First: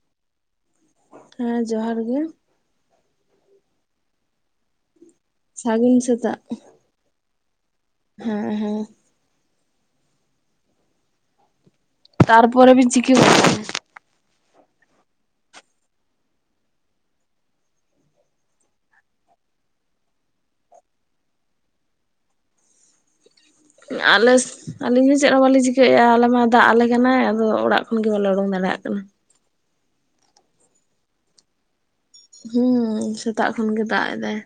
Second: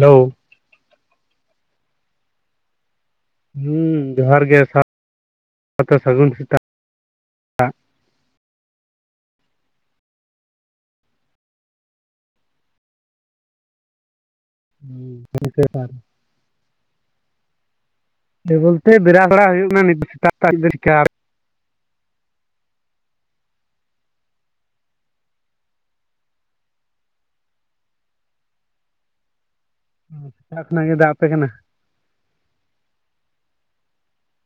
Hello. ᱦᱮᱸ ᱡᱚᱦᱟᱨ ᱜᱮ᱾ ᱦᱩᱸ ᱡᱚᱦᱟᱨ ᱜᱮ ᱥᱟ ᱥᱟᱜᱩᱱ ᱥᱮᱛᱟᱜ᱾ ᱦᱮᱸ ᱦᱮᱸ᱾ ᱛᱟᱨᱯᱚᱨᱮ ᱵᱤᱱ ᱪᱤᱠᱟᱹ [inaudible] ᱦᱩᱸᱻ [inaudible] ᱦᱮᱸ ᱵᱚᱞᱛᱮ ᱵᱮᱱᱟᱣ ᱵᱟᱲᱟ ᱦᱩᱭᱩᱜ ᱠᱟᱱᱟ ᱱᱤᱛ ᱫᱚ ᱥᱮᱛᱟᱜ ᱥᱮᱛᱟᱜ [inaudible] ᱟᱞᱮ ᱟᱹᱞᱤᱧ ᱦᱚᱸ ᱪᱮᱫ ᱦᱚᱸ ᱵᱟᱞᱤᱧ ᱪᱤᱠᱟᱹᱭᱮᱫᱼᱟ ᱟᱞᱮ ᱢᱟ ᱫᱟᱜ ᱟᱞᱮ ᱠᱟᱱᱟ, ᱟᱫᱚ ᱚᱲᱟᱜ ᱠᱷᱚᱱ ᱜᱮ ᱵᱟᱞᱮ ᱩᱰᱩᱝ ᱫᱟᱲᱮᱭᱟᱜ ᱠᱟᱱᱟ᱾ ᱥᱮᱛᱟᱜ ᱠᱷᱚᱱᱟᱜ ᱜᱮ ᱫᱟᱜ ᱟᱯᱮ ᱠᱟᱱᱟ? ᱦᱩᱸ ᱥᱮᱛᱟᱜ ᱠᱷᱚᱱ ᱜᱮ ᱫᱟᱜ ᱮᱫᱟᱭ᱾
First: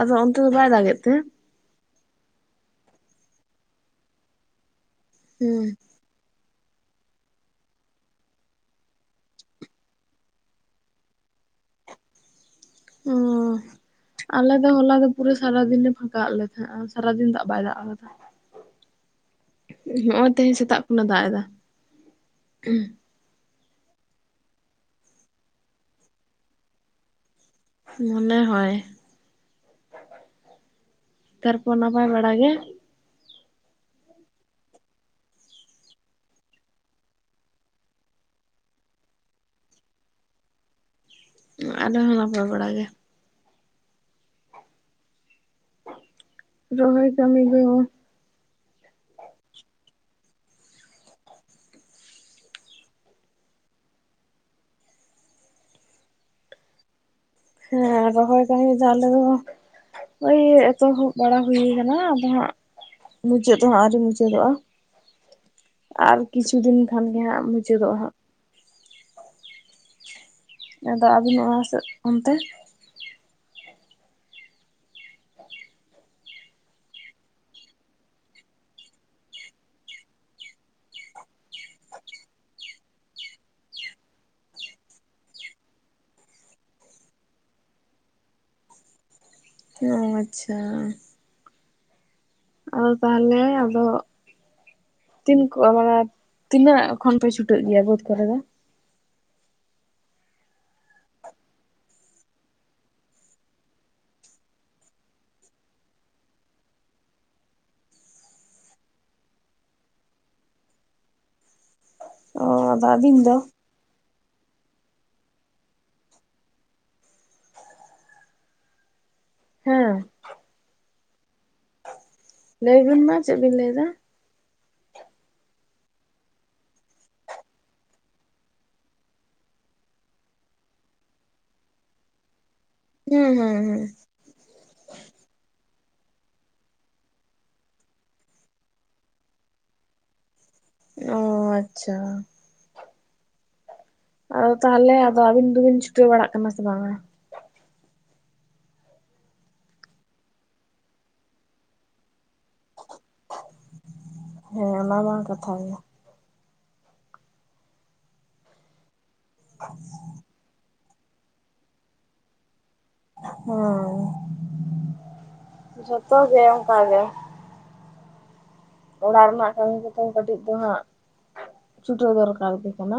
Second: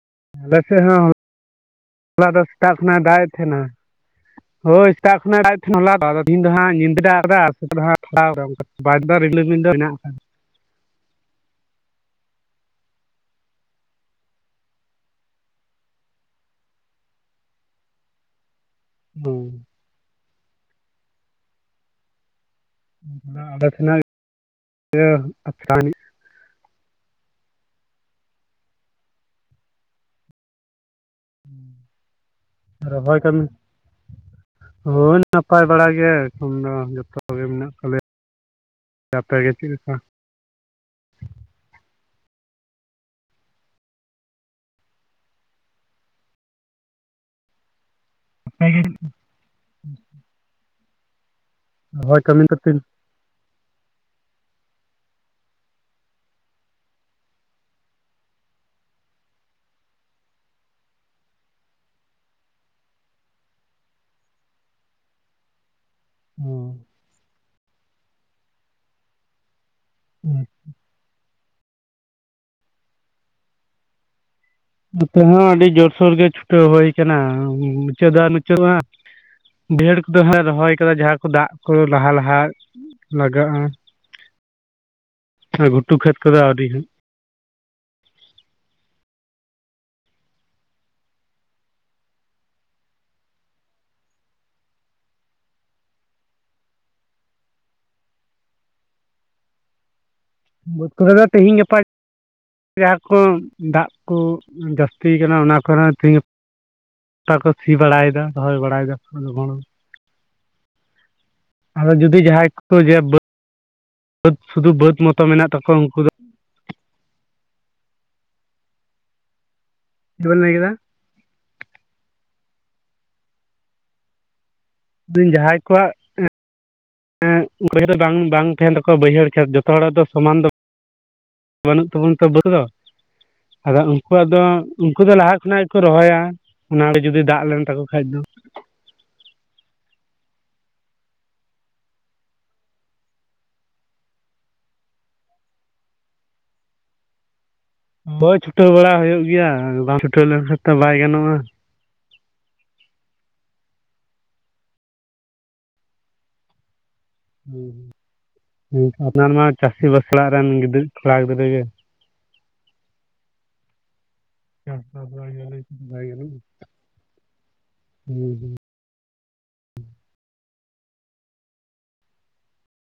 ᱟᱫᱚ ᱚᱱᱛᱮ ᱫᱚ ᱟᱞᱮ ᱵᱟᱭ ᱥᱮᱫ ᱫᱟᱜᱮᱫ ᱦᱚᱸ ᱛᱮ? ᱦᱚᱞᱟ ᱫᱚ ᱥᱮᱛᱟᱜ ᱠᱷᱚᱱᱟᱜ ᱮ ᱫᱟᱜᱮᱜ ᱛᱟᱦᱮᱸᱱᱟ, ᱦᱳᱭ ᱥᱮᱛᱟᱜ ᱠᱷᱚᱱᱟᱜ ᱮ ᱦᱩᱸ ᱫᱟᱜᱮᱜ ᱛᱟᱦᱮᱸᱱᱟ ᱦᱚᱞᱟ ᱫᱚ ᱟᱫᱚ ᱛᱤᱦᱤᱧ ᱫᱚ ᱦᱟᱸᱜ ᱧᱤᱫᱟᱹ ᱫᱟᱜ ᱠᱟᱫᱟ ᱟᱨ ᱥᱮᱛᱟᱜ ᱫᱚ ᱦᱟᱸᱜ [inaudible] ᱠᱟᱫᱟ ᱚᱝᱠᱟ ᱵᱟᱭ ᱫᱟᱜ ᱮᱫᱟ ᱨᱤᱢᱤᱞ ᱨᱤᱢᱤᱞ ᱫᱚ ᱦᱮᱱᱟᱜ ᱟᱠᱟᱫᱟ᱾ ᱚᱻ᱾ ᱟᱞᱮ ᱫᱚ ᱦᱚᱞᱟ ᱫᱚ ᱯᱩᱨᱟᱹ ᱥᱟᱨᱟᱫᱤᱱᱮ ᱯᱷᱟᱸᱠᱟ ᱟᱫ ᱞᱮ ᱛᱟᱦᱮᱸᱜᱼᱟ ᱥᱟᱨᱟ ᱫᱤᱱ ᱫᱟᱜ ᱵᱟᱭ ᱫᱟᱜ ᱟᱠᱟᱫᱟ᱾ ᱦᱩᱸ᱾ ᱦᱚᱸᱜᱼᱚᱭ ᱛᱮᱦᱮᱧ ᱥᱮᱛᱟᱜ ᱠᱷᱚᱱᱟᱜ ᱫᱟᱜ ᱮᱫᱟ᱾ ᱦᱩᱸ ᱟᱫᱚ ᱟᱞᱮ ᱥᱮᱱ ᱦᱚᱸᱭ [inaudible] ᱢᱚᱱᱮ ᱦᱚᱭ, ᱛᱟᱨᱯᱚᱨ ᱱᱟᱯᱟᱭ ᱵᱟᱲᱟ ᱜᱮ? ᱨᱚᱦᱚᱭ ᱠᱟᱹᱢᱤ ᱦᱳᱭ ᱱᱟᱯᱟᱭ ᱵᱟᱲᱟ ᱜᱮ ᱮᱠᱷᱚᱱ ᱫᱚ ᱡᱚᱛᱚ ᱜᱮ ᱢᱮᱱᱟᱜ ᱠᱟᱜ ᱞᱮᱭᱟ᱾ ᱟᱯᱮ ᱜᱮ ᱪᱮᱫ ᱞᱮᱠᱟ? ᱟᱞᱮ ᱦᱚᱸ ᱱᱟᱯᱟᱭ ᱵᱟᱲᱟ ᱜᱮ᱾ ᱨᱚᱦᱚᱭ ᱠᱟᱹᱢᱤ ᱜᱮ [inaudible] [inaudible] ᱦᱩᱸ ᱦᱩᱸ᱾ ᱦᱳᱭ ᱠᱟᱹᱢᱤ ᱫᱚ ᱛᱤᱱ ᱦᱮᱸ ᱨᱚᱦᱚᱭ ᱠᱟᱹᱢᱤ ᱫᱚ ᱟᱞᱮ ᱫᱚ ᱳᱭ ᱮᱛᱚᱦᱚᱵ ᱵᱟᱲᱟ ᱦᱩᱭ ᱠᱟᱱᱟ ᱟᱫᱚ ᱦᱟᱸᱜ ᱢᱩᱪᱟᱹᱫ ᱦᱚ ᱟᱨᱣᱨᱤ ᱢᱩᱪᱟᱹᱫᱚᱜᱼᱟ᱾ [inaudible] ᱟᱨ ᱚ ᱠᱤᱪᱷᱩ ᱫᱤᱱ ᱠᱷᱟᱱᱜᱮ ᱦᱟᱸᱜ ᱢᱩᱪᱟᱹᱫᱚᱜᱼᱟ ᱦᱟᱸᱜ᱾ ᱦᱩᱸ ᱟᱫᱚ ᱟᱹᱵᱤᱱ ᱚᱲᱟ ᱥᱮ ᱚᱱᱛᱮ? ᱱᱚᱛᱮ ᱦᱚᱸ ᱟᱹᱰᱤ ᱡᱳᱨᱥᱳᱨ ᱜᱮ, ᱪᱷᱩᱴᱟᱹᱣ ᱦᱩᱭ ᱠᱟᱱᱟ, ᱢᱩᱪᱟᱹᱫ ᱫᱟᱜ ᱢᱩᱪᱟᱹᱫᱼᱟ᱾ ᱵᱟᱭᱦᱟᱹᱲ ᱠᱚᱫᱚᱞᱮ ᱨᱚᱦᱚᱭ ᱠᱟᱫᱟ, ᱡᱟᱦᱟᱸ ᱠᱚ ᱫᱟᱜ ᱠᱚ ᱞᱟᱦᱟ ᱞᱟᱦᱟ ᱞᱟᱜᱟᱜᱼᱟ, ᱜᱷᱩᱴᱩ ᱠᱷᱮᱛ ᱠᱚᱫᱚ ᱟᱹᱣᱨᱤ ᱦᱟᱸᱜ᱾ ᱚ ᱟᱪᱪᱷᱟ᱾ ᱟᱫᱚ ᱛᱟᱦᱚᱞᱮ, ᱟᱫᱚ ᱛᱤᱱ ᱠᱚ ᱢᱟᱱᱮ ᱛᱤᱱᱟᱹᱜ ᱠᱷᱚᱱ ᱯᱮ, ᱪᱷᱩᱴᱟᱹᱜ ᱜᱮᱭᱟ ᱵᱟᱹᱫᱽ ᱠᱚᱨᱮ ᱫᱚ? ᱵᱟᱹᱛ ᱠᱚᱨᱮ ᱫᱚ ᱛᱤᱦᱤᱧ ᱜᱟᱯᱟ ᱡᱟᱦᱟᱸ ᱠᱚ ᱫᱟᱜ ᱠᱚ ᱡᱟᱹᱥᱛᱤ ᱠᱟᱱᱟ, ᱚᱱᱟ ᱠᱚᱨᱮ ᱛᱮᱦᱤᱧ ᱜᱟᱯᱟ ᱜᱚᱴᱟ ᱠᱚ ᱥᱤ ᱵᱟᱲᱟᱭᱫᱟ, ᱨᱚᱦᱚᱭ ᱵᱟᱲᱟᱭ ᱫᱟᱠᱚ ᱞᱚᱜᱚᱸᱲ᱾ ᱟᱫᱚ ᱡᱩᱫᱤ ᱚ ᱡᱟᱦᱟᱸᱭ ᱠᱚ, ᱟᱫᱚ ᱡᱮ ᱟᱹᱵᱤᱱ ᱫᱚ ᱵᱟᱹᱫᱽ ᱥᱩᱫᱩ ᱵᱟᱹᱫᱽ ᱢᱚᱛᱚ ᱢᱮᱱᱟᱜ ᱛᱟᱠᱚᱣᱟ ᱩᱱᱠᱩ ᱫᱚ ᱦᱮᱸ ᱪᱮᱫ ᱵᱮᱱ ᱞᱟᱸᱭ ᱠᱮᱫᱟ? ᱞᱟᱹᱭᱵᱤᱱ ᱢᱟ, ᱪᱮᱫ ᱵᱤᱱ ᱞᱟᱹᱭ ᱫᱟ? ᱞᱟᱹᱭ ᱫᱟᱹᱤᱧ ᱡᱟᱦᱟᱸᱭ ᱠᱚᱣᱟᱜ ᱮᱜ ᱵᱟᱭᱦᱟᱹᱲ ᱫᱚ ᱵᱟᱝᱼᱵᱟᱝ ᱛᱟᱦᱮᱱ ᱛᱟᱠᱚᱣᱟ, ᱵᱟᱹᱭᱦᱟᱹᱲ ᱠᱷᱮᱛ, ᱡᱚᱛᱚ ᱦᱚᱲᱟᱜ ᱫᱚ ᱥᱚᱢᱟᱱ ᱫᱚ᱾ ᱵᱟᱹᱱᱩᱜ ᱛᱟᱵᱚᱱ ᱛᱚ ᱵᱟᱹᱛ ᱫᱚ᱾ ᱦᱩᱸ, ᱦᱩᱸ, ᱦᱩᱸ᱾ ᱟᱫᱚ ᱩᱱᱠᱩᱣᱟᱜ ᱫᱚ, ᱩᱱᱠᱩ ᱫᱚ ᱞᱟᱦᱟ ᱠᱷᱚᱱᱟᱜ ᱜᱮᱠᱚ ᱨᱚᱦᱚᱭᱟ, ᱚᱱᱟᱨᱮ ᱡᱩᱫᱤ ᱫᱟᱜ ᱞᱮᱱ ᱛᱟᱠᱚ ᱠᱷᱟᱡ ᱫᱚ᱾ ᱚᱻ ᱟᱪᱪᱷᱟ᱾ ᱟᱫᱚ ᱛᱟᱦᱚᱞᱮ ᱟᱫᱚ, ᱟᱹᱵᱤᱱ ᱫᱚᱵᱤᱱ ᱪᱷᱩᱴᱟᱹᱣ ᱵᱟᱲᱟᱜ ᱠᱟᱱᱟ ᱥᱮ ᱵᱟᱝᱟ? ᱦᱳᱭ ᱪᱷᱩᱴᱟᱹᱣ ᱵᱟᱲᱟ ᱦᱳᱭᱳᱜ ᱜᱮᱭᱟ, ᱵᱟᱝ ᱪᱷᱩᱴᱟᱹᱣ ᱞᱮᱱᱠᱷᱟᱱ ᱛᱚ ᱵᱟᱭ ᱜᱟᱱᱚᱜᱼᱟ᱾ ᱦᱮᱸ ᱚᱱᱟ ᱢᱟ ᱠᱟᱛᱷᱟ ᱜᱮ᱾ ᱦᱚᱸ ᱟᱯᱱᱟᱨ ᱢᱟ ᱪᱟᱹᱥᱤ ᱵᱟᱥᱚᱲᱟᱜ ᱨᱮᱱ, ᱜᱤᱫᱽᱨᱟᱹ ᱠᱚᱲᱟ ᱜᱤᱫᱽᱨᱟᱹ ᱜᱮ᱾ ᱦᱮᱸ ᱪᱟᱥᱵᱟᱥ ᱵᱟᱭ ᱜᱟᱱᱚᱜ ᱵᱟᱭ ᱡᱚᱛᱚ ᱜᱟᱱᱚᱜᱼᱟ ᱜᱮ ᱚᱝᱠᱟ ᱜᱮ᱾ ᱦᱩᱸ, ᱦᱩᱸ᱾ ᱚᱲᱟᱜ ᱨᱮᱱᱟᱜ ᱠᱟᱹᱢᱤ ᱠᱚᱛᱚ, ᱠᱟᱹᱴᱤᱡ ᱫᱚ ᱦᱟᱸᱜ ᱪᱷᱩᱴᱟᱹᱣ ᱫᱚᱨᱠᱟᱨ ᱜᱮ ᱠᱟᱱᱟ᱾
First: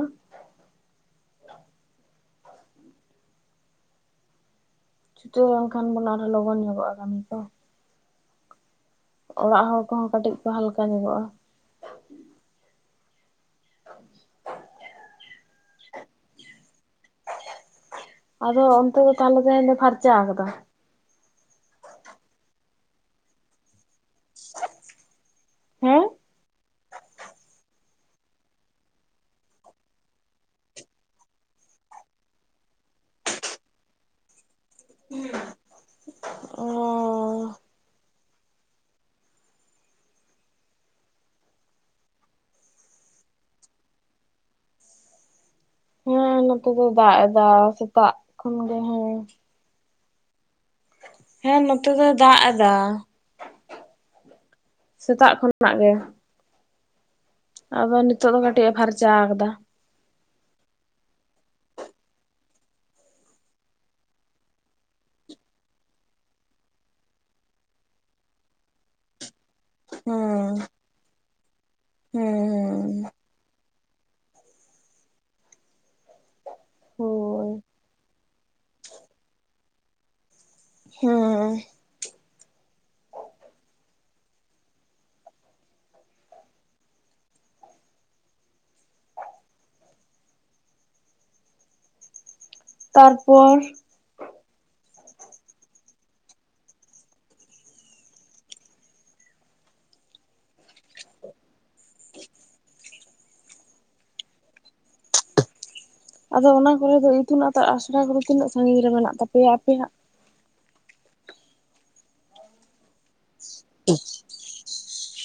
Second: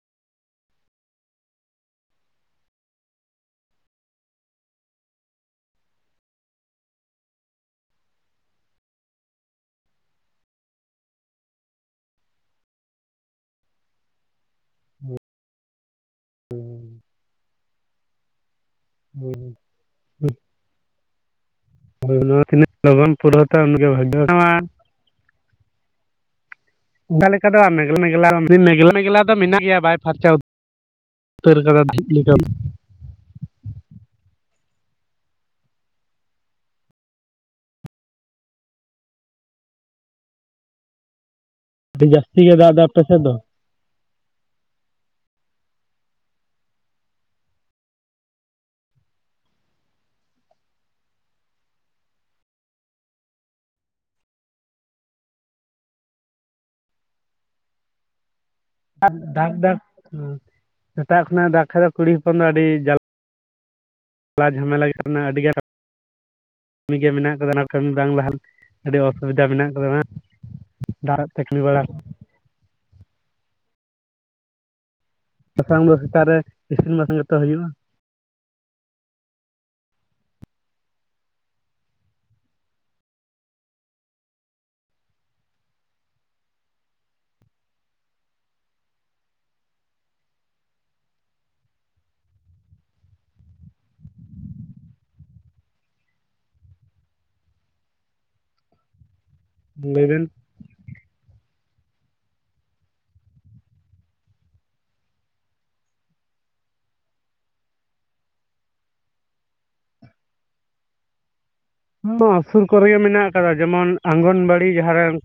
ᱪᱷᱩᱴᱟᱹᱣ ᱞᱮᱱ ᱠᱷᱟᱱ ᱵᱚᱱ, ᱟᱨᱦᱚᱸ ᱞᱚᱜᱚᱱ ᱧᱚᱜᱚᱜᱼᱟ ᱠᱟᱹᱢᱤ ᱠᱚ᱾ ᱚᱲᱟᱜ ᱦᱚᱲ ᱠᱚᱦᱚᱸ, ᱠᱟᱹᱴᱤᱡ ᱠᱚ ᱦᱟᱞᱠᱟ ᱧᱚᱜᱚᱜᱼᱟ᱾ [unintelligible] [unintelligible] ᱦᱩᱸ, ᱟᱫᱚ ᱚᱱᱛᱮ ᱫᱚ ᱛᱟᱦᱚᱞᱮ, ᱛᱮᱦᱮᱧ ᱫᱚ ᱯᱷᱟᱨᱪᱟ ᱠᱟᱫᱟ? ᱱᱚᱣᱟ ᱛᱤᱱᱟᱹᱜ ᱞᱚᱜᱚᱱ ᱯᱩᱨᱟᱹᱣ ᱛᱮ ᱩᱱᱟᱜ ᱵᱷᱟᱜᱤ᱾ ᱫᱚᱟᱱ [unintelligible] [unintelligible] ᱦᱮᱸ ᱚᱱᱠᱟ ᱞᱮᱠᱟ ᱫᱚ, ᱢᱮᱜᱽᱞᱟ ᱢᱮᱜᱞᱟ ᱢᱮᱜᱞᱟ ᱢᱮᱜᱞᱟ ᱫᱚ, ᱢᱮᱱᱟᱜ ᱜᱮᱭᱟ ᱵᱟᱭ ᱯᱷᱟᱨᱪᱟ ᱩᱛ ᱩᱛᱟᱹᱨ ᱠᱟᱫᱟ ᱡᱷᱤᱡ ᱞᱮᱠᱟ᱾ ᱚᱻ ᱟᱹᱰᱤ ᱡᱟᱹᱥᱛᱤ ᱜᱮ ᱫᱟᱜ ᱫᱟ, ᱟᱯᱮ ᱥᱮᱫ ᱫᱚ? ᱦᱮᱸ ᱱᱚᱛᱮ ᱫᱚ ᱫᱟᱜ ᱫᱟ, ᱥᱮᱛᱟᱜ ᱠᱷᱚᱱ ᱜᱮ ᱦᱮᱸ᱾ ᱦᱮᱸ ᱱᱚᱛᱮ ᱫᱚᱭ ᱫᱟᱜ ᱮᱫᱟ, ᱥᱮᱛᱟᱜ ᱠᱷᱚᱱᱟᱜ ᱜᱮ ᱟᱫᱚ ᱱᱤᱛᱚᱜ ᱫᱚ ᱠᱟᱹᱴᱤᱡ ᱮ ᱯᱷᱟᱨᱪᱟ ᱟᱠᱟᱫᱟ᱾ ᱫᱟᱜ ᱫᱟᱜ ᱥᱮᱛᱟᱜ ᱠᱷᱚᱱᱟᱜ ᱫᱟ ᱠᱷᱟᱡ ᱫᱚ ᱠᱩᱲᱤ ᱦᱚᱯᱚᱱ ᱫᱚ ᱟᱹᱰᱤ ᱡᱟᱞᱟ ᱡᱷᱟᱢᱮᱞᱟ ᱨᱮᱱᱟᱜ ᱟᱹᱰᱤᱜᱟᱱ ᱠᱟᱹᱢᱤ ᱜᱮ ᱢᱮᱱᱟᱜ ᱠᱟᱫᱟ᱾ ᱚᱱᱟ ᱠᱟᱹᱢᱤ ᱵᱟᱝ ᱞᱟᱦᱟ ᱟᱹᱰᱤ ᱚᱥᱩᱵᱤᱫᱟ ᱢᱮᱱᱟᱜ ᱟᱠᱟᱫᱟ᱾ ᱦᱮᱸ ᱫᱟᱜ ᱟᱛᱮ ᱠᱟᱢᱤ ᱵᱟᱲᱟ ᱦᱩᱸ, ᱦᱩᱸ᱾ ᱵᱟᱝᱠᱷᱟᱱ ᱫᱚ ᱥᱮᱛᱟᱜ ᱨᱮ ᱤᱥᱤᱱ ᱵᱟᱥᱟᱝ ᱡᱚᱛᱚ ᱦᱳᱭ ᱦᱩᱭᱩᱜᱼᱟ᱾ ᱦᱮᱸ᱾ ᱛᱟᱨᱯᱚᱨ ᱞᱟᱹᱭ ᱵᱤᱱ ᱟᱫᱚ ᱚᱱᱟ ᱠᱚᱨᱮ ᱫᱚ ᱤᱛᱩᱱ ᱟᱛᱟ ᱟᱥᱲᱟ ᱠᱚᱫᱚ ᱛᱤᱱᱟᱹᱜ ᱥᱟᱺᱜᱤᱧ ᱨᱮ ᱢᱮᱱᱟᱜ ᱛᱟᱯᱮᱭᱟ ᱟᱯᱮᱭᱟᱜ? ᱚᱸ ᱥᱩᱨ ᱠᱚᱨᱮ ᱜᱮ ᱢᱮᱱᱟᱜ ᱟᱠᱟᱫᱟ ᱡᱮᱢᱚᱱ ᱚᱝᱜᱚᱱ ᱵᱟᱲᱤ ᱟᱹᱰᱤ ᱡᱟᱦᱟᱸ ᱨᱮᱱ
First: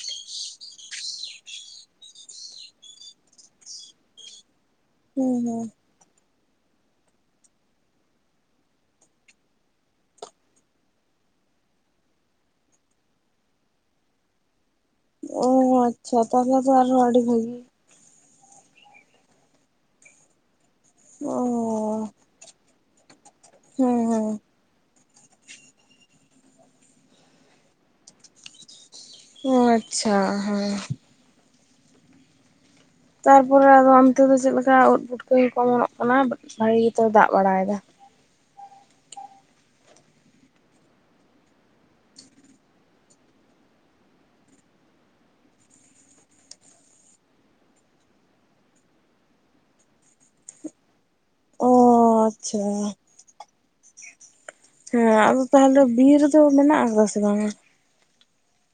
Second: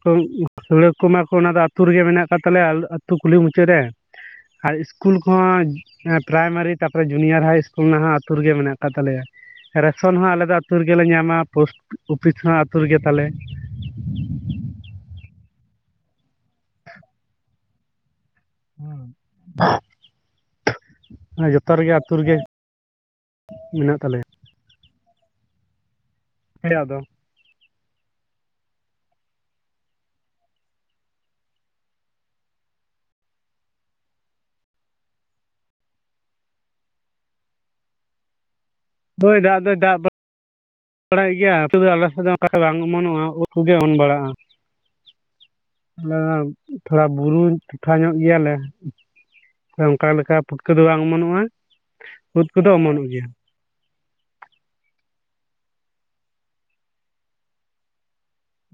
ᱥᱩᱲᱟᱹ ᱠᱚᱢᱟ ᱠᱚ, ᱚᱱᱟ ᱫᱚ ᱟᱹᱛᱩ ᱨᱮᱜᱮ ᱢᱮᱱᱟᱜ ᱠᱟᱫ ᱛᱟᱞᱮᱭᱟ ᱟᱹᱛᱩ ᱠᱩᱞᱦᱤ ᱢᱩᱪᱟᱹᱫ ᱨᱮ ᱟᱨ ᱤᱥᱠᱩᱞ ᱦᱩᱸ ᱦᱩᱸ ᱠᱚᱦᱚᱸ ᱯᱨᱟᱭᱢᱟᱨᱤ ᱛᱟᱨᱯᱚᱨᱮ ᱡᱩᱱᱤᱭᱟᱨ ᱦᱟᱭ ᱤᱥᱠᱩᱞ ᱨᱮᱱᱟᱜ ᱟᱹᱛᱩ ᱨᱮᱜᱮ ᱢᱮᱱᱟᱜ ᱟᱠᱟᱫ ᱛᱟᱞᱮᱭᱟ᱾ ᱨᱮᱥᱚᱱ ᱦᱚᱸ ᱟᱞᱮ ᱫᱚ ᱟᱹᱛᱩ ᱨᱮᱜᱮᱞᱮ ᱧᱟᱢᱟ᱾ ᱯᱳᱥᱴ ᱚᱯᱷᱤᱥ ᱦᱚᱸ ᱟᱹᱛᱩ ᱨᱮᱜᱮ ᱛᱟᱞᱮ ᱚ ᱟᱪᱪᱷᱟ ᱛᱟᱦᱚᱞᱮ ᱫᱚ ᱟᱨᱦᱚ ᱟᱹᱰᱤ ᱵᱷᱟᱹᱜᱤ ᱚ ᱡᱚᱛᱚ ᱡᱚᱛᱚ ᱨᱮᱜᱮ ᱟᱹᱛᱩ ᱨᱮᱜᱮ ᱢᱮᱱᱟᱜ ᱦᱮᱸ ᱛᱟᱞᱮᱭᱟ᱾ ᱦᱮᱸ ᱦᱮᱸ ᱟᱫᱚ ᱚᱸ ᱟᱪᱪᱷᱟ ᱦᱮᱸ ᱛᱟᱨᱯᱚᱨᱮ ᱚᱱᱛᱮ ᱫᱚ ᱪᱮᱫ ᱞᱮᱠᱟ ᱩᱫ ᱯᱩᱴᱠᱟᱹ ᱠᱚ ᱚᱢᱚᱱᱚᱜ ᱠᱟᱱᱟ? ᱵᱷᱟᱹᱜᱤ ᱜᱮᱛᱚ ᱫᱟᱜ ᱵᱟᱲᱟᱭ ᱮᱫᱟ? ᱦᱳᱭ ᱫᱟᱜ ᱫᱚ ᱫᱟᱜ ᱵᱟᱲᱟᱜ ᱜᱮᱭᱟ ᱟᱞᱮ ᱫᱚ ᱟᱞᱟᱥ ᱵᱟᱝ ᱚᱢᱚᱱᱚᱜᱼᱟ, ᱩᱫ ᱠᱚᱜᱮ ᱚᱱ ᱵᱟᱲᱟᱜᱼᱟ᱾ ᱟᱞᱮ ᱛᱷᱚᱲᱟ ᱵᱩᱨᱩ ᱴᱚᱴᱷᱟ ᱧᱚᱜ ᱜᱮᱭᱟ ᱞᱮ᱾ ᱚᱱᱠᱟ ᱞᱮᱠᱟ ᱯᱩᱴᱠᱟᱹ ᱫᱚ ᱵᱟᱝ ᱚᱢᱚᱱᱚᱜᱼᱟ, ᱚ ᱩᱫ ᱟᱪᱪᱷᱟ ᱠᱚᱫᱚ ᱚᱢᱚᱱᱚᱜ ᱜᱮᱭᱟ᱾ ᱦᱮᱸ ᱟᱫᱚ ᱛᱟᱦᱚᱞᱮ ᱵᱤᱨ ᱫᱚ ᱢᱮᱱᱟᱜ ᱟᱠᱟᱫᱟ ᱥᱮ ᱵᱟᱝᱼᱟ?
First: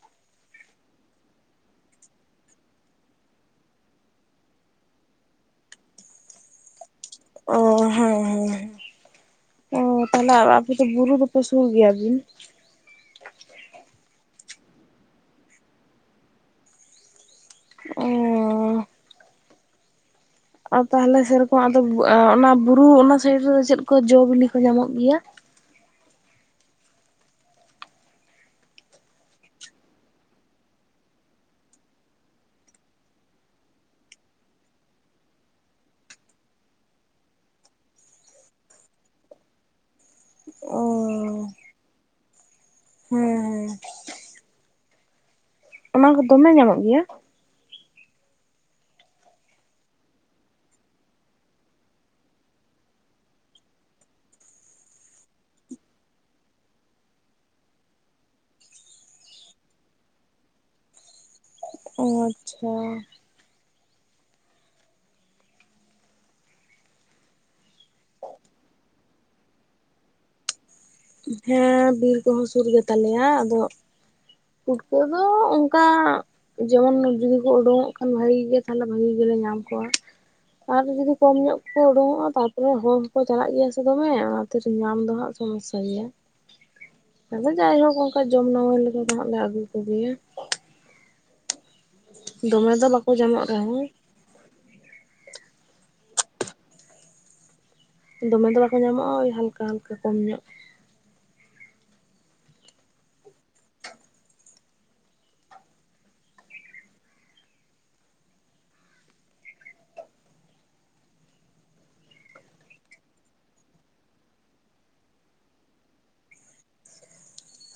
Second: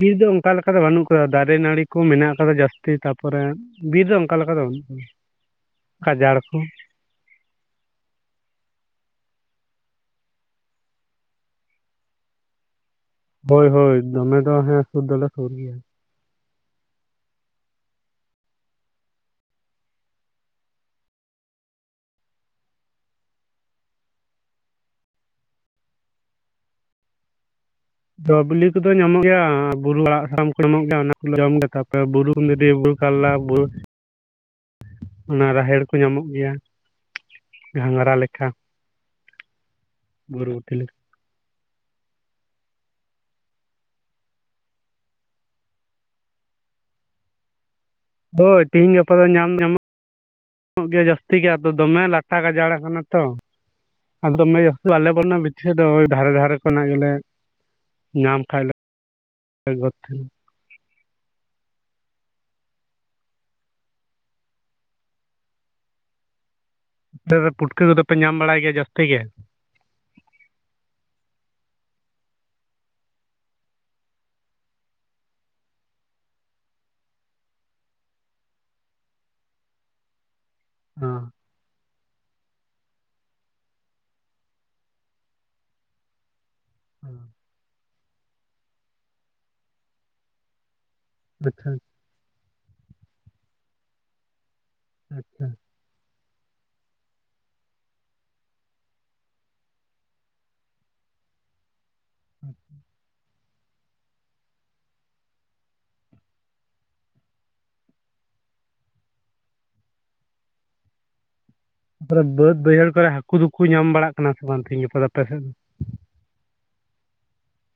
ᱵᱤᱨ ᱫᱚ ᱚᱱᱠᱟ ᱞᱮᱠᱟ ᱫᱚ ᱵᱟᱹᱱᱩᱜ ᱟᱠᱟᱫᱟ, ᱫᱟᱨᱮ ᱱᱟᱹᱲᱤ ᱠᱚ ᱢᱮᱱᱟᱜ ᱟᱠᱟᱫᱟ ᱡᱟᱹᱥᱛᱤ ᱛᱟᱨᱯᱚᱨᱮ ᱵᱤᱨ ᱫᱚ ᱚᱱᱠᱟ ᱞᱮᱠᱟ ᱫᱚ ᱵᱟᱹᱱᱩᱜᱼᱟ ᱜᱟᱡᱟᱲ ᱠᱚ ᱚᱻ ᱦᱮᱸ ᱦᱮᱸ᱾ ᱚ ᱛᱟᱦᱚᱞᱮ ᱟᱯᱮ ᱫᱚ ᱵᱩᱨᱩ ᱫᱚᱯᱮ ᱥᱩᱨ ᱜᱮᱭᱟᱵᱤᱱ? ᱦᱳᱭ ᱦᱳᱭ ᱫᱚᱢᱮ ᱫᱚ ᱦᱮᱸ ᱥᱩᱨ ᱫᱚᱞᱮ ᱥᱩᱨ ᱜᱮᱭᱟ᱾ ᱚᱻᱻ᱾ ᱟᱨ ᱛᱟᱦᱚᱞᱮ ᱥᱮᱨᱚᱠᱚ ᱚᱱᱟ ᱵᱩᱨᱩ ᱚᱱᱟ ᱥᱟᱭᱤᱰ ᱨᱮᱫᱚ ᱪᱮᱫ ᱠᱚ ᱡᱚ ᱵᱤᱞᱤ ᱠᱚ ᱧᱟᱢᱚᱜ ᱜᱮᱭᱟ? ᱡᱚ ᱵᱤᱞᱤ ᱠᱚᱫᱚ ᱧᱟᱢᱚᱜ ᱜᱮᱭᱟ, ᱵᱩᱨᱩ ᱟᱲᱟᱜ ᱥᱟᱢ ᱠᱚ ᱧᱟᱢᱚᱜ ᱜᱮᱭᱟ ᱚᱱᱟ ᱠᱚᱞᱮ ᱡᱚᱢ ᱜᱮᱭᱟ᱾ ᱛᱟᱯᱚᱨᱮ ᱵᱩᱨᱩ ᱫᱤᱨᱤ ᱠᱟᱨᱞᱟ, ᱵᱩᱨᱩ ᱚᱱᱟ ᱨᱟᱦᱮᱲ ᱠᱚ ᱧᱟᱢᱚᱜ ᱜᱮᱭᱟ ᱜᱷᱟᱸᱜᱽᱨᱟ ᱞᱮᱠᱟ᱾ ᱚ ᱵᱷᱩᱨᱵᱷᱩᱴᱤ ᱞᱮᱠ ᱦᱮᱸ ᱦᱮᱸ ᱚᱱᱟ ᱠᱚ ᱫᱚᱢᱮ ᱧᱟᱢᱚᱜ ᱜᱮᱭᱟ? ᱦᱳᱭ, ᱛᱤᱦᱤᱧ ᱜᱟᱯᱟ ᱫᱚ ᱧᱟᱢ ᱧᱟᱢᱚᱜ ᱜᱮ ᱡᱟᱹᱥᱛᱤ ᱜᱮ ᱟᱫᱚ ᱫᱚᱢᱮ ᱞᱟᱴᱟ ᱜᱟᱡᱟᱲ ᱠᱟᱱᱟ ᱛᱚ᱾ ᱟᱫᱚ ᱫᱚᱢᱮ ᱡᱟᱥᱛᱤ ᱵᱟᱞᱮ ᱵᱚᱞᱚᱱᱼᱟ, ᱵᱷᱤᱛᱤᱨ ᱥᱮᱫ ᱫᱚ ᱫᱷᱟᱨᱮ ᱫᱷᱟᱨᱮ ᱠᱚᱱᱟᱜ ᱜᱮᱞᱮ ᱧᱟᱢ ᱠᱷᱟᱡ ᱞᱮ ᱜᱚᱫ ᱛᱮᱦᱮᱱᱟ᱾ ᱚᱻ ᱟᱪᱪᱷᱟ᱾ ᱯᱩᱴᱠᱟᱹ ᱠᱚᱫᱚᱯᱮ ᱧᱟᱢ ᱵᱟᱲᱟᱭ ᱜᱮᱭᱟ ᱡᱟᱹᱥᱛᱤ ᱜᱮ᱾ ᱦᱮᱸ ᱵᱤᱨ ᱠᱚᱦᱚᱸ ᱥᱩᱨ ᱜᱮ ᱛᱟᱞᱮᱭᱟ ᱟᱫᱚ᱾ ᱯᱩᱴᱠᱟᱹ ᱫᱚ ᱚᱱᱠᱟ᱾ ᱡᱮᱢᱚᱱ ᱡᱚᱫᱤ ᱠᱚ ᱩᱰᱩᱠᱚᱜ ᱠᱷᱟᱱ ᱵᱷᱟᱜᱤ ᱜᱮ ᱛᱟᱦᱞᱮ ᱵᱷᱟᱹᱜᱤ ᱜᱮᱞᱮ ᱧᱟᱢ ᱠᱚᱣᱟ᱾ ᱟᱨ ᱡᱩᱫᱤ ᱦᱚᱸ ᱠᱚᱢ ᱧᱚᱜ ᱠᱚ ᱩᱰᱩᱠᱚᱜᱼᱟ ᱛᱟᱯᱚᱨᱮ ᱦᱚᱲ ᱦᱚᱸᱠᱚ ᱪᱟᱞᱟᱜ ᱜᱮᱭᱟ ᱥᱮ ᱫᱚᱢᱮ ᱚᱱᱟᱛᱮ ᱧᱟᱢ ᱫᱚ ᱦᱟᱸᱜ ᱥᱚᱢᱚᱥᱥᱟ᱾ [unintelligible] ᱜᱮᱭᱟ ᱦᱚᱸ ᱟᱫᱚ ᱡᱟᱭᱦᱳᱠ ᱚᱱᱠᱟ ᱡᱚᱢ ᱱᱟᱢᱟᱹᱭ ᱞᱮᱠᱟ ᱫᱚ ᱦᱟᱸᱜ ᱞᱮ ᱟᱹᱜᱩ ᱠᱚᱜᱮᱭᱟ᱾ [inaudible] ᱫᱚᱢᱮ ᱫᱚ ᱵᱟᱠᱚ ᱡᱟᱢᱚᱜ ᱨᱮᱦᱚ ᱟᱪᱪᱷᱟ ᱫᱚᱢᱮ ᱫᱚ ᱵᱟᱠᱚ ᱧᱟᱢᱚᱜᱼᱟ ᱳᱭ ᱦᱟᱞᱠᱟ ᱦᱟᱞᱠᱟ ᱠᱚᱢ ᱧᱚᱜ᱾ [inaudible] ᱛᱟᱦᱚᱞᱮ ᱵᱟᱹᱫ ᱵᱟᱹᱭᱦᱟᱹᱲ ᱠᱚᱨᱮ ᱦᱟᱹᱠᱩ ᱫᱩᱠᱩ ᱧᱟᱢ ᱵᱟᱲᱟᱜ ᱠᱟᱱᱟ ᱥᱮ ᱵᱟᱝ ᱛᱮᱦᱤᱧ ᱜᱟᱯᱟ ᱫᱚ ᱟᱯᱮ ᱥᱮᱫ ᱫᱚ᱾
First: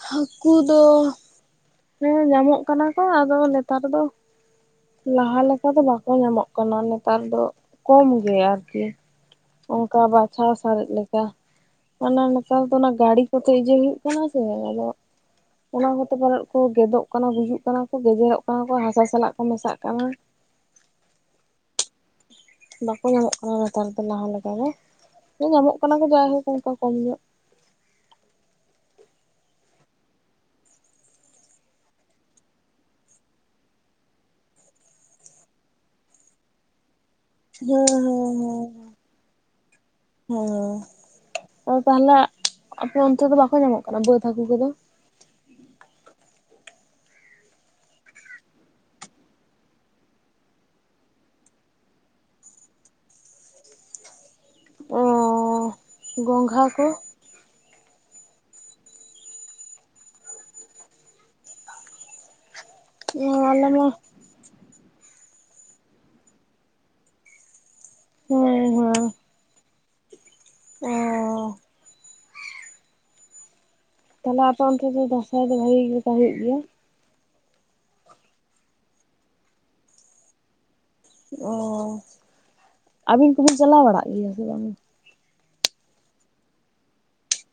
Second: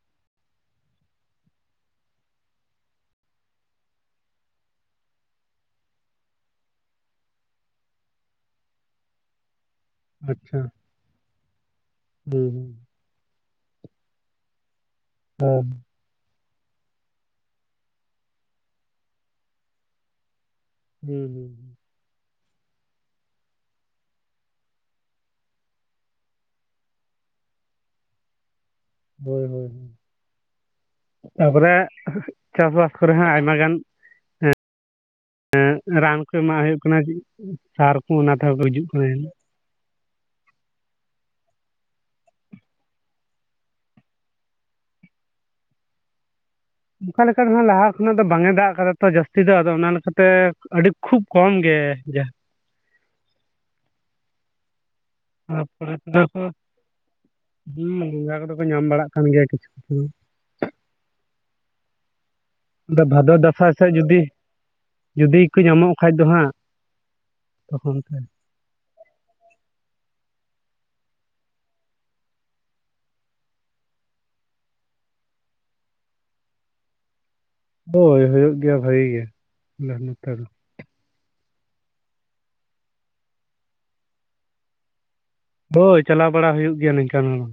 ᱦᱟᱹᱠᱩ ᱫᱚ ᱦᱮᱸ ᱧᱟᱢᱚᱜ ᱠᱟᱱᱟ ᱠᱚ ᱟᱫᱚ ᱱᱮᱛᱟᱨ ᱫᱚ᱾ ᱞᱟᱦᱟ ᱞᱮᱠᱟ ᱫᱚ ᱵᱟᱠᱚ ᱧᱟᱢᱚᱜ ᱠᱟᱱᱟ ᱱᱮᱛᱟᱨ ᱫᱚ ᱠᱚᱢ ᱜᱮ ᱟᱨᱠᱤ ᱚᱱᱠᱟ ᱫᱚ ᱵᱟᱪᱷᱟᱣ ᱟᱪᱪᱷᱟ ᱥᱟᱨᱮᱡ ᱞᱮᱠᱟ ᱢᱟᱱᱮ ᱦᱩᱸ ᱱᱮᱛᱟᱨ ᱫᱚ ᱦᱩᱸ ᱚᱱᱟ ᱜᱟᱹᱲᱤᱼᱼ ᱠᱚᱛᱮ ᱤᱡᱮ ᱦᱩᱭᱩᱜ ᱠᱟᱱᱟ ᱥᱮ ᱟᱫᱚ᱾ [inaudible] ᱚᱱᱟ ᱠᱚᱛᱮ ᱯᱟᱞᱮᱫ ᱠᱚ ᱜᱮᱫᱚᱜ ᱠᱟᱱᱟ ᱜᱩᱡᱩᱜ ᱠᱟᱱᱟ ᱠᱚ ᱜᱮᱡᱮᱨᱚᱜ ᱠᱟᱱᱟ ᱠᱚ ᱦᱟᱥᱟ ᱥᱟᱞᱟᱜ ᱠᱚ ᱢᱮᱥᱟᱜ ᱠᱟᱱᱟ᱾ ᱦᱩᱸ ᱦᱩᱸ ᱵᱟᱠᱚ ᱧᱟᱢᱚᱜ ᱠᱟᱱᱟ ᱱᱮᱛᱟᱨ ᱫᱚ ᱞᱟᱦᱟ ᱞᱮᱠᱟ ᱫᱚ ᱧᱟᱢᱚᱜ ᱠᱟᱱᱟ ᱠᱚ ᱡᱟᱭᱦᱳᱠ ᱚᱱᱠᱟ ᱠᱚᱢ ᱧᱚᱜᱼᱼ ᱦᱳᱭ ᱦᱳᱭ ᱛᱟᱯᱚᱨᱮ ᱪᱟᱥᱵᱟᱥ ᱠᱚᱨᱮ ᱦᱚᱸ ᱟᱭᱢᱟ ᱜᱟᱱᱼᱼ [inaudible] ᱨᱟᱱ ᱠᱩ ᱮᱢᱟᱜ ᱦᱩᱭᱩᱜ ᱠᱟᱱᱟ ᱦᱮᱸ ᱥᱟᱨ ᱠᱩ ᱚᱱᱟ ᱛᱮᱦᱚᱸ ᱠᱚ ᱜᱩᱡᱩᱜ ᱠᱟᱱᱟ ᱡᱟᱹᱱᱤᱡ ᱦᱳᱸᱭ ᱦᱮᱸ ᱟᱫᱚ ᱛᱟᱦᱚᱞᱮ ᱟᱯᱮ ᱚᱱᱛᱮ ᱫᱚ ᱵᱟᱠᱚ ᱧᱟᱢᱚᱜ ᱠᱟᱱᱟ ᱵᱟᱹᱫᱽ ᱦᱟᱹᱠᱩ ᱠᱚᱫᱚ᱾ ᱚᱱᱠᱟ ᱞᱮᱠᱟ ᱫᱚ ᱱᱟᱦᱟ ᱞᱟᱦᱟ ᱠᱷᱚᱱᱟᱜ ᱫᱚ ᱵᱟᱝ ᱮ ᱫᱟᱜ ᱠᱟᱫᱟ ᱛᱚ ᱡᱟᱹᱥᱛᱤ ᱫᱚ ᱟᱫᱚ ᱚᱱᱟ ᱞᱮᱠᱟᱛᱮ ᱟᱹᱰᱤ ᱠᱷᱩᱵ ᱠᱚᱢ ᱜᱮᱼᱼ ᱚᱸ ᱛᱟᱯᱚᱨᱮ ᱛᱮᱫᱚ ᱠᱚ ᱦᱩᱸ [unintelligible] ᱠᱚᱫᱚ ᱠᱚ ᱧᱟᱢ ᱵᱟᱲᱟᱜ ᱠᱟᱱ ᱜᱮᱭᱟ ᱠᱤᱪᱷᱩ ᱠᱤᱪᱷᱩᱼᱼ ᱟᱫᱚ ᱵᱷᱟᱫᱚᱨ ᱟᱞᱮ ᱫᱟᱸᱥᱟᱭ ᱢᱟ ᱥᱮᱡ ᱡᱩᱫᱤ ᱡᱩᱫᱤ ᱠᱚ ᱧᱟᱢᱚᱜ ᱠᱷᱟᱡ ᱫᱚ ᱦᱟᱸᱜ ᱛᱚᱠᱷᱚᱱ ᱛᱮ᱾ ᱦᱮᱸ ᱚᱸ ᱛᱟᱦᱚᱞᱮ ᱟᱯᱮ ᱚᱱᱛᱮ ᱫᱚ ᱫᱟᱸᱥᱟᱭ ᱫᱚ ᱵᱷᱟᱜᱤ ᱜᱮ [unintelligible] ᱦᱩᱭᱩᱜ ᱜᱮᱭᱟ᱾ ᱦᱳᱭ ᱦᱩᱭᱩᱜ ᱜᱮᱭᱟ ᱵᱷᱟᱜᱤ ᱜᱮ ᱟᱞᱮ ᱱᱚᱛᱮ ᱫᱚ᱾ ᱚ ᱟᱹᱵᱤᱱ ᱠᱚᱵᱤᱱ ᱪᱟᱞᱟᱣ ᱵᱟᱲᱟᱜ ᱜᱮᱭᱟ ᱥᱮ ᱵᱟᱝ᱾ ᱦᱳᱭ ᱪᱟᱞᱟᱣ ᱵᱟᱲᱟ ᱦᱩᱭᱩᱜ ᱜᱮᱭᱟ ᱱᱤᱝᱠᱟᱱ ᱦᱚᱲ ᱦᱚᱸ᱾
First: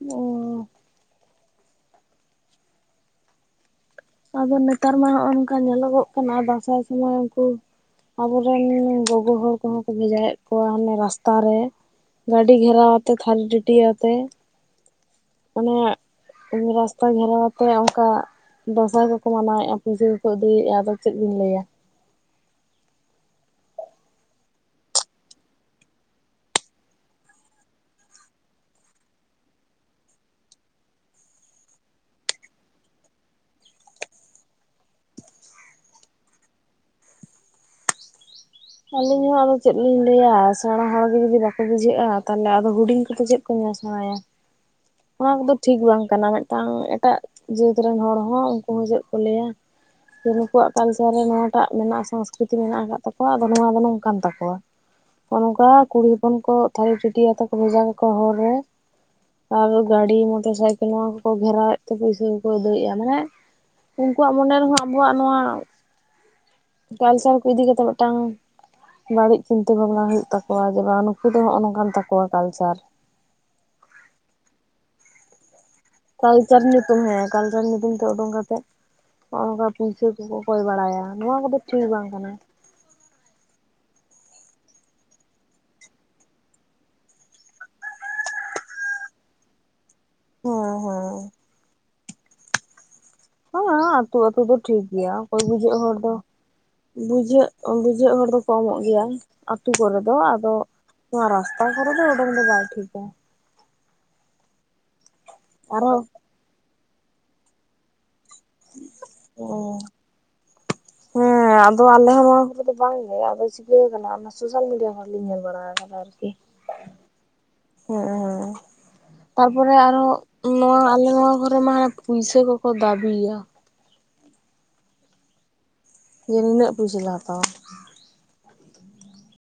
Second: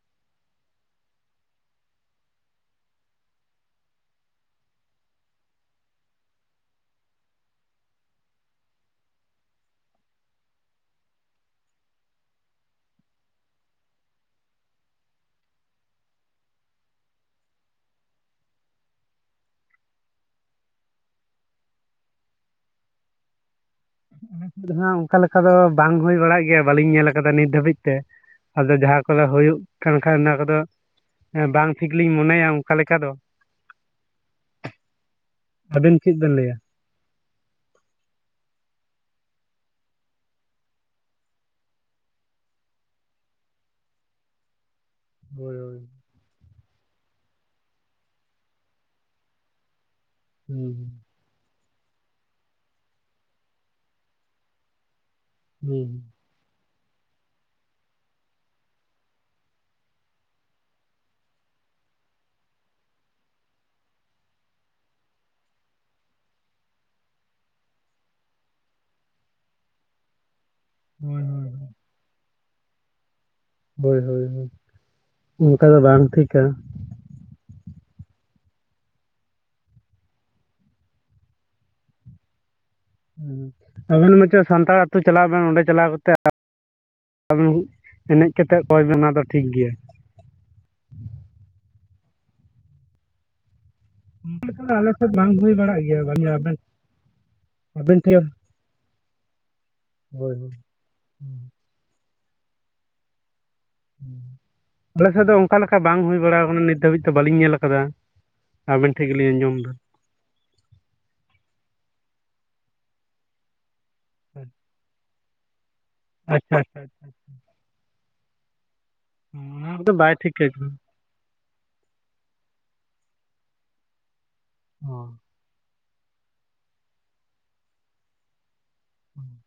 ᱚ ᱟᱫᱚ ᱱᱮᱛᱟᱨ ᱢᱟ ᱦᱚᱜᱼᱚ ᱱᱚᱝᱠᱟ ᱧᱮᱞᱚᱜᱚᱜ ᱠᱟᱱᱟ ᱫᱟᱸᱥᱟᱭ ᱥᱚᱢᱚᱭ ᱩᱱᱠᱩ ᱟᱵᱚᱨᱮᱱ ᱜᱚᱜᱚ ᱦᱚᱲ ᱠᱚᱦᱚᱸ ᱠᱚ ᱵᱷᱮᱡᱟᱭᱮᱫ ᱠᱚᱣᱟ ᱦᱟᱱᱮ ᱨᱟᱥᱛᱟ ᱨᱮᱼᱼ ᱜᱟᱹᱰᱤ ᱜᱷᱮᱨᱟᱣ ᱟᱛᱮ ᱛᱷᱟᱹᱤ ᱴᱟᱹᱴᱤᱭᱟᱹ ᱟᱛᱮ᱾ ᱚᱱᱮ ᱨᱟᱥᱛᱟ ᱜᱷᱮᱨᱟᱣ ᱟᱛᱮ ᱚᱱᱠᱟ᱾ ᱫᱟᱸᱥᱟᱭ ᱠᱚᱠᱚ ᱢᱟᱱᱟᱣᱮᱫᱼᱟ ᱯᱩᱭᱥᱟᱹ ᱠᱚᱠᱚ ᱟᱹᱫᱟᱹᱭᱮᱟ ᱟᱫᱚ ᱪᱮᱫ ᱵᱤᱱ ᱞᱟᱹᱭᱟ᱾ ᱟᱞᱮ ᱥᱮᱫ ᱫᱚ ᱦᱟᱜ ᱚᱱᱠᱟ ᱞᱮᱠᱟ ᱫᱚ ᱵᱟᱝ ᱦᱩᱭ ᱵᱟᱲᱟᱜ ᱜᱮᱭᱟ ᱵᱟᱹᱞᱤᱧ ᱧᱮᱞ ᱠᱟᱫᱟ ᱱᱤᱛ ᱫᱷᱟᱹᱵᱤᱡ ᱛᱮ᱾ ᱟᱫᱚ ᱡᱟᱦᱟᱸ ᱠᱚᱫᱚ ᱦᱩᱭᱩᱜ ᱠᱟᱱ ᱠᱷᱟᱱ ᱚᱱᱟ ᱠᱚᱫᱚ᱾ ᱦᱮᱸ ᱵᱟᱝ ᱴᱷᱤᱠ ᱞᱤᱧ ᱢᱚᱱᱮᱭᱟ ᱚᱱᱠᱟ ᱞᱮᱠᱟ ᱫᱚ᱾ ᱟᱵᱤᱱ ᱪᱮᱫ ᱵᱮᱱ ᱞᱟᱹᱭᱟ᱾ ᱟᱹᱞᱤᱧ ᱦᱚᱸ ᱟᱫᱚ ᱪᱮᱜ ᱞᱤᱧ ᱞᱟᱹᱭᱟ ᱥᱮᱬᱟ ᱦᱚᱲ ᱜᱮ ᱡᱩᱫᱤ ᱵᱟᱠᱚ ᱵᱩᱡᱷᱟᱹᱜᱼᱟ ᱛᱟᱦᱞᱮ ᱟᱫᱚ ᱦᱩᱰᱤᱧ ᱠᱚᱫᱚ ᱪᱮᱫ ᱾ ᱠᱚ ᱧᱮᱞ ᱥᱮᱲᱟᱭᱟ ᱾ [inaudible] ᱚᱱᱟ ᱠᱚᱫᱚ ᱦᱳᱭ ᱦᱳᱭ ᱴᱷᱤᱠ ᱵᱟᱝ ᱠᱟᱱᱟ ᱢᱮᱫᱴᱟᱝ ᱮᱴᱟᱜ ᱡᱟᱹᱛ ᱨᱮᱱ ᱦᱚᱲ ᱦᱚᱸ ᱩᱱᱠᱩ ᱦᱚᱸ ᱪᱮᱜ ᱠᱚ ᱞᱟᱹᱭᱟ ᱾ ᱦᱩᱸ ᱱᱩᱠᱩᱣᱟᱜ ᱠᱟᱢᱥᱟᱣ ᱨᱮ ᱱᱚᱣᱟᱴᱟᱜ ᱢᱮᱱᱟᱜᱼᱟ ᱥᱚᱝᱥᱠᱨᱤᱛᱤ ᱢᱮᱱᱟᱜ ᱟᱠᱟᱫ ᱛᱟᱠᱚᱣᱟ ᱾ ᱟᱫᱚ ᱱᱚᱣᱟ ᱫᱚ ᱱᱚᱝᱠᱟᱱ ᱛᱟᱠᱚᱣᱟᱜ ᱚᱼᱱᱚᱝᱠᱟ ᱦᱩᱸ ᱠᱩᱲᱤ ᱾ ᱦᱚᱯᱚᱱ ᱠᱚ [unintelligible] ᱟᱛᱮᱱ ᱠᱚ ᱵᱷᱮᱡᱟ ᱠᱟᱠᱚᱣᱟ ᱦᱚᱲ ᱨᱮ ᱾ ᱟᱨ ᱜᱟᱹᱰᱤ ᱢᱚᱴᱚᱨ ᱥᱟᱭᱠᱮᱞ ᱱᱚᱣᱟ ᱠᱚᱠᱚ ᱜᱷᱮᱨᱟᱣᱮᱫ ᱛᱮ ᱯᱩᱭᱥᱟᱹ ᱠᱚᱠᱚ ᱟᱹᱫᱟᱹᱭᱮᱫᱼᱟ ᱢᱟᱱᱮ ᱾ ᱩᱱᱠᱩᱣᱟᱜ ᱢᱚᱱᱮ ᱨᱮᱦᱚᱸ ᱟᱵᱚᱣᱟᱜ ᱱᱚᱣᱟ ᱠᱟᱞᱥᱟᱨ ᱠᱚ ᱤᱫᱤ ᱠᱟᱛᱮ ᱢᱤᱫᱴᱟᱝ ᱵᱟᱲᱤᱡ ᱪᱤᱱᱛᱟᱹ ᱵᱷᱟᱵᱽᱱᱟ ᱦᱩᱭᱩᱜ ᱛᱟᱠᱚᱣᱟ ᱡᱮ ᱵᱟᱝ ᱦᱩᱸ ᱦᱳᱭ ᱱᱩᱠᱩ ᱫᱚ ᱦᱳᱭ ᱦᱚᱸᱜ ᱚᱼ ᱱᱚᱝᱠᱟᱱ ᱛᱟᱠᱚᱣᱟ ᱠᱟᱞᱪᱟᱨ ᱾ ᱦᱳᱭ ᱦᱳᱭ ᱦᱳᱭ ᱚᱝᱠᱟ ᱫᱚ ᱵᱟᱝ ᱾ ᱠᱟᱭᱪᱟᱨ ᱧᱩᱛᱩᱢ ᱦᱮᱸ ᱠᱟᱞᱪᱟᱨ ᱧᱩᱛᱩᱢ ᱛᱮ ᱩᱰᱩᱝ ᱠᱟᱛᱮᱫ ᱾ ᱦᱚᱸ ᱚᱝᱠᱟ ᱯᱩᱭᱥᱟᱹ ᱠᱚᱠᱚ ᱠᱚᱭ ᱵᱟᱲᱟᱭᱟ ᱱᱚᱣᱟ ᱠᱚᱫᱚ ᱴᱷᱤᱠ ᱵᱟᱝ ᱠᱟᱱᱟ ᱾ ᱦᱩᱸ ᱟᱵᱮᱱ ᱢᱤᱴᱟᱱ ᱥᱟᱱᱛᱟᱲ ᱟᱹᱛᱩ ᱪᱟᱞᱟ ᱵᱮᱱ ᱚᱸᱰᱮ ᱪᱟᱞᱟᱣ ᱠᱟᱛᱮ ᱾ ᱟᱵᱮᱱ ᱮᱱᱮᱡ ᱠᱟᱛᱮ ᱠᱚᱭ ᱵᱮᱱ ᱚᱱᱟ ᱫᱚ ᱴᱷᱤᱠ ᱜᱮᱭᱟ ᱾ ᱦᱮᱸ ᱦᱮᱸ ᱾ ᱦᱮᱸ ᱟᱸ ᱟᱹᱛᱩ ᱟᱹᱛᱩ ᱫᱚ ᱚᱱᱠᱟ ᱴᱷᱤᱠ ᱟᱞᱮ ᱥᱮᱫ ᱜᱮᱭᱟ ᱵᱟᱝ ᱚᱠᱚᱭ ᱦᱩᱭ ᱵᱟᱲᱟᱜ ᱵᱩᱡᱷᱟᱹᱜ ᱦᱚᱲ ᱜᱮᱭᱟ ᱫᱚ ᱵᱟᱝ ᱾ ᱟᱵᱮᱱ ᱵᱩᱡᱷᱟᱹᱜ ᱟᱵᱮᱱ ᱵᱩᱡᱷᱟᱹᱜ ᱴᱷᱮᱱ ᱦᱚᱲ ᱫᱚᱠᱚ ᱮᱢᱚᱜ ᱜᱮᱭᱟ ᱟᱹᱛᱩ ᱠᱚᱨᱮᱫᱚ ᱦᱳᱭ ᱦᱳᱭ ᱟᱫᱚ ᱾ ᱱᱚᱣᱟ ᱨᱟᱥᱛᱟ ᱠᱚᱨᱮ ᱫᱚ ᱚᱰᱚᱝᱫᱚ ᱵᱟᱭ ᱴᱷᱤᱠᱟ ᱾ ᱦᱩᱸ ᱟᱞᱮ ᱥᱮᱫ ᱫᱚ ᱚᱱᱠᱟ ᱞᱮᱠᱟ ᱟᱨᱦᱚᱸ ᱵᱟᱝ ᱦᱩᱭ ᱵᱟᱲᱟᱣ ᱠᱟᱱᱟ ᱱᱤᱛ ᱫᱷᱟᱹᱵᱤᱡ ᱛᱚ ᱵᱟᱹᱞᱤᱧ ᱧᱮᱞ ᱠᱟᱫᱟ ᱾ ᱟᱵᱮᱱ ᱴᱷᱮᱡ ᱜᱮᱞᱤᱧ ᱟᱸᱡᱚᱢ ᱫᱟ ᱚᱸ ᱾ ᱦᱮᱸ ᱟᱫᱚ ᱟᱞᱮᱦᱚᱸ ᱱᱚᱣᱟ ᱠᱚᱨᱮ ᱫᱚ ᱵᱟᱝ ᱜᱮ ᱟᱫᱚ ᱪᱤᱠᱟᱹᱣ ᱠᱟᱱᱟ ᱚᱱᱟ ᱥᱳᱥᱟᱞ ᱢᱤᱰᱤᱭᱟ ᱞᱤᱧ ᱧᱮᱞ ᱵᱟᱲᱟ ᱠᱟᱫᱟ ᱟᱨᱠᱤ ᱾ ᱟᱪᱪᱷᱟ ᱟᱪᱪᱷᱟ‌ [inaudible] ᱦᱮᱸ ᱦᱮᱸ ᱚᱱᱟ ᱛᱟᱨᱯᱚᱨᱮ ᱠᱚᱫᱚ ᱟᱨᱚ ᱵᱟᱭ ᱴᱷᱤᱠᱟᱹ ᱠᱟᱱᱟ ᱱᱚᱣᱟ ᱟᱞᱮ ᱱᱚᱣᱟ ᱠᱚᱨᱮ ᱢᱟ ᱯᱩᱭᱥᱟᱹ ᱠᱚᱠᱚ ᱫᱟᱵᱤᱭᱟ ᱾ ᱦᱚ ᱡᱮ ᱱᱤᱱᱟᱹᱜ ᱯᱩᱭᱥᱟ ᱞᱮ ᱦᱟᱛᱟᱣᱟ ᱾ ᱚ